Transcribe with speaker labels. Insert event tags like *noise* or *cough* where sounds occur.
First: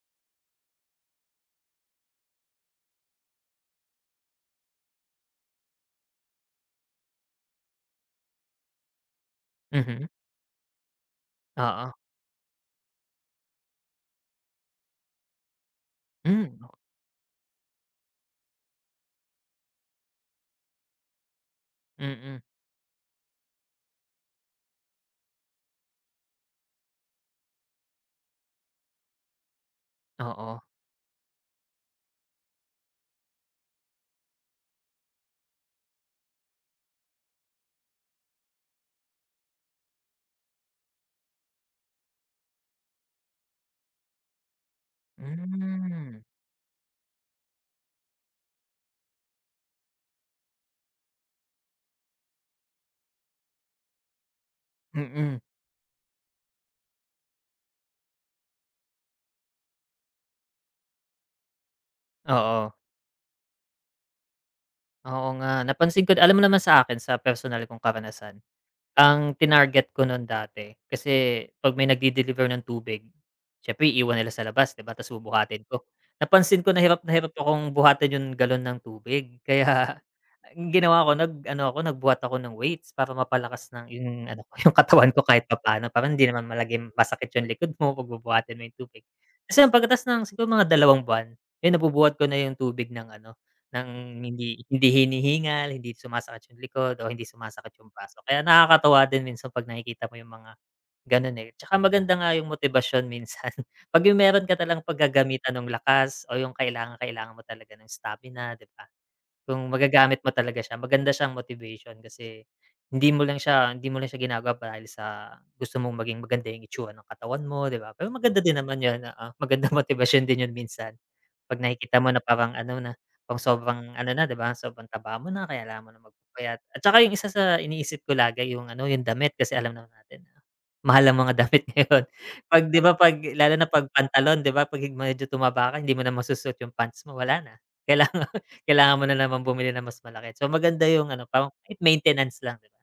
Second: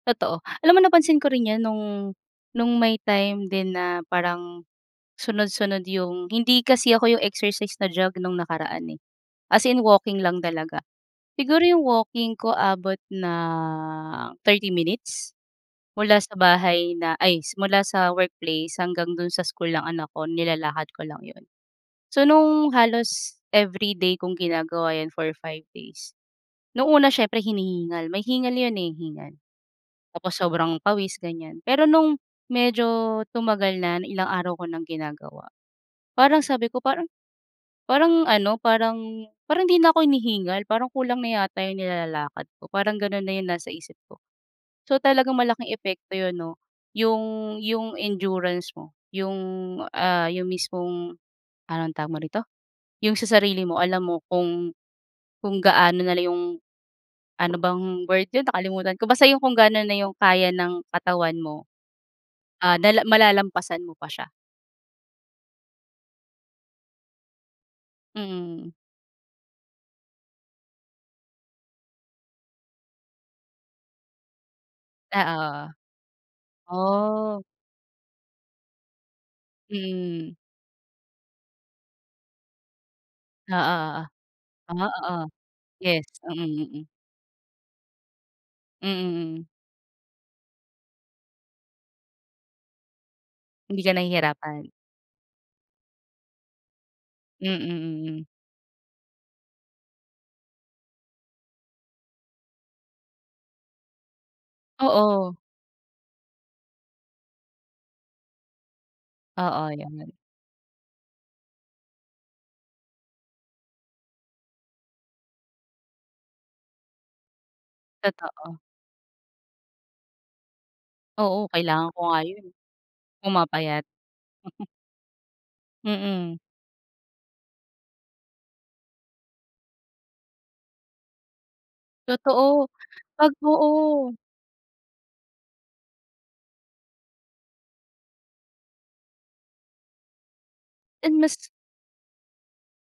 Speaker 1: Totoo, alam mo napansin ko rin yung nung nung may time din na parang sunod-sunod yung hindi kasi ako yung exercise na jog nung nakaraan, eh, as in
Speaker 2: Mhm.
Speaker 1: walking lang talaga. Siguro yung
Speaker 2: Oo.
Speaker 1: walking ko abot ng 30 minutes, mula sa
Speaker 2: Hmm.
Speaker 1: bahay na ay simula sa workplace hanggang do'n sa school ng anak ko nilalakad ko lang 'yon. So
Speaker 2: Mm.
Speaker 1: nung halos everyday kung ginagawa yun for 5 days, nung una siyempre hinihingal, may hingal 'yon, eh, hingal. Tapos
Speaker 2: Oo.
Speaker 1: sobrang pawis ganiyan, pero nung medyo tumagal na ilang araw ko ng ginagawa, parang sabi ko parang parang ano, parang parang hindi na ko hinihingal parang kulang na yata yung nilalakad ko parang ganun na yung nasa isip ko. So talagang malaking epekto
Speaker 2: Hmm.
Speaker 1: yun no, yung yung endurance mo yung ah, yung mismong anong tawag mo rito, yung sa sarili mo alam mo kung
Speaker 2: Mm.
Speaker 1: kung gaano nalang yung ano bang word yun nakalimutan ko, basta yung kung gaano na yung kaya ng katawan mo.
Speaker 2: Oo.
Speaker 1: Ah, dala malalampasan mo pa siya.
Speaker 2: Oo nga, napansin ko alam mo naman sa akin sa personal kong karanasan,
Speaker 1: Mm.
Speaker 2: ang tinarget ko nun dati kasi 'pag may nag-de-deliver ng tubig, siyempre iiwan nila sa labas 'di ba ta's bubuhatin
Speaker 1: Oo.
Speaker 2: ko. Napansin ko na hirap na hirap
Speaker 1: Oh.
Speaker 2: akong buhatin yung galon ng tubig kaya
Speaker 1: Hmm.
Speaker 2: ginawa ko nag ano ako, nagbuhat ako ng weights para
Speaker 1: Oo,
Speaker 2: mapalakas ng
Speaker 1: oo.
Speaker 2: yung ano yung
Speaker 1: O,
Speaker 2: katawan
Speaker 1: oo.
Speaker 2: ko kahit papaano,
Speaker 1: Yes,
Speaker 2: parang hindi
Speaker 1: mm
Speaker 2: naman
Speaker 1: mm.
Speaker 2: palaging masakit yung likod mo 'pag bubuhatin mo yung tubig.
Speaker 1: Mm.
Speaker 2: Tapos ayun pagkatapos ng mga dalawang buwan, ayun nabubuhat ko na yung tubig ng ano
Speaker 1: Hindi ka
Speaker 2: ng hindi
Speaker 1: nahihirapan.
Speaker 2: hindi hinihingal, hindi sumasakit yung likod, o hindi
Speaker 1: Mm,
Speaker 2: sumasakit yung braso
Speaker 1: mm.
Speaker 2: ko, kaya nakakatuwa din minsan 'pag nakikita mo yung mga ganun, eh, 'tsaka maganda nga yung motibasyon minsan 'pag yung meron ka talang
Speaker 1: Oo.
Speaker 2: paggagamitan nung lakas o yung kailangang-kailangan mo talaga ng stamina na, 'di ba.
Speaker 1: Oo
Speaker 2: Yung
Speaker 1: yun.
Speaker 2: magagamit mo talaga siya maganda siya motivation kasi, hindi mo lang siya hindi mo lang siya ginagawa dahil sa gusto mong maging maganda yung itsura ng katawan mo 'di ba, pero maganda
Speaker 1: Totoo.
Speaker 2: din naman yun oo, magandang motibasyon din yun minsan.
Speaker 1: Oo,
Speaker 2: 'Pag
Speaker 1: kailangan ko
Speaker 2: nakikita mo
Speaker 1: nga
Speaker 2: na
Speaker 1: yun,
Speaker 2: parang ano na kung
Speaker 1: pumapayat.
Speaker 2: sobrang ano na 'di ba, sobrang taba mo na. Kaya kailangan mo na
Speaker 1: Mm.
Speaker 2: magpapayat at saka yung isa sa iniisip ko lagi yung ano yung damit kasi alam naman natin, mahal ang mga damit ngayon, 'pag
Speaker 1: Totoo,
Speaker 2: 'di ba 'pag
Speaker 1: 'pag
Speaker 2: lalo na 'pag
Speaker 1: oo.
Speaker 2: pantalon 'di ba pag medyo tumaba ka hindi mo na masusuot yung pants mo, wala na kailangan *laughs* kailangan mo na namang bumili ng mas malaki. So maganda yung
Speaker 1: And
Speaker 2: ano
Speaker 1: mas
Speaker 2: parang kahit maintenance lang.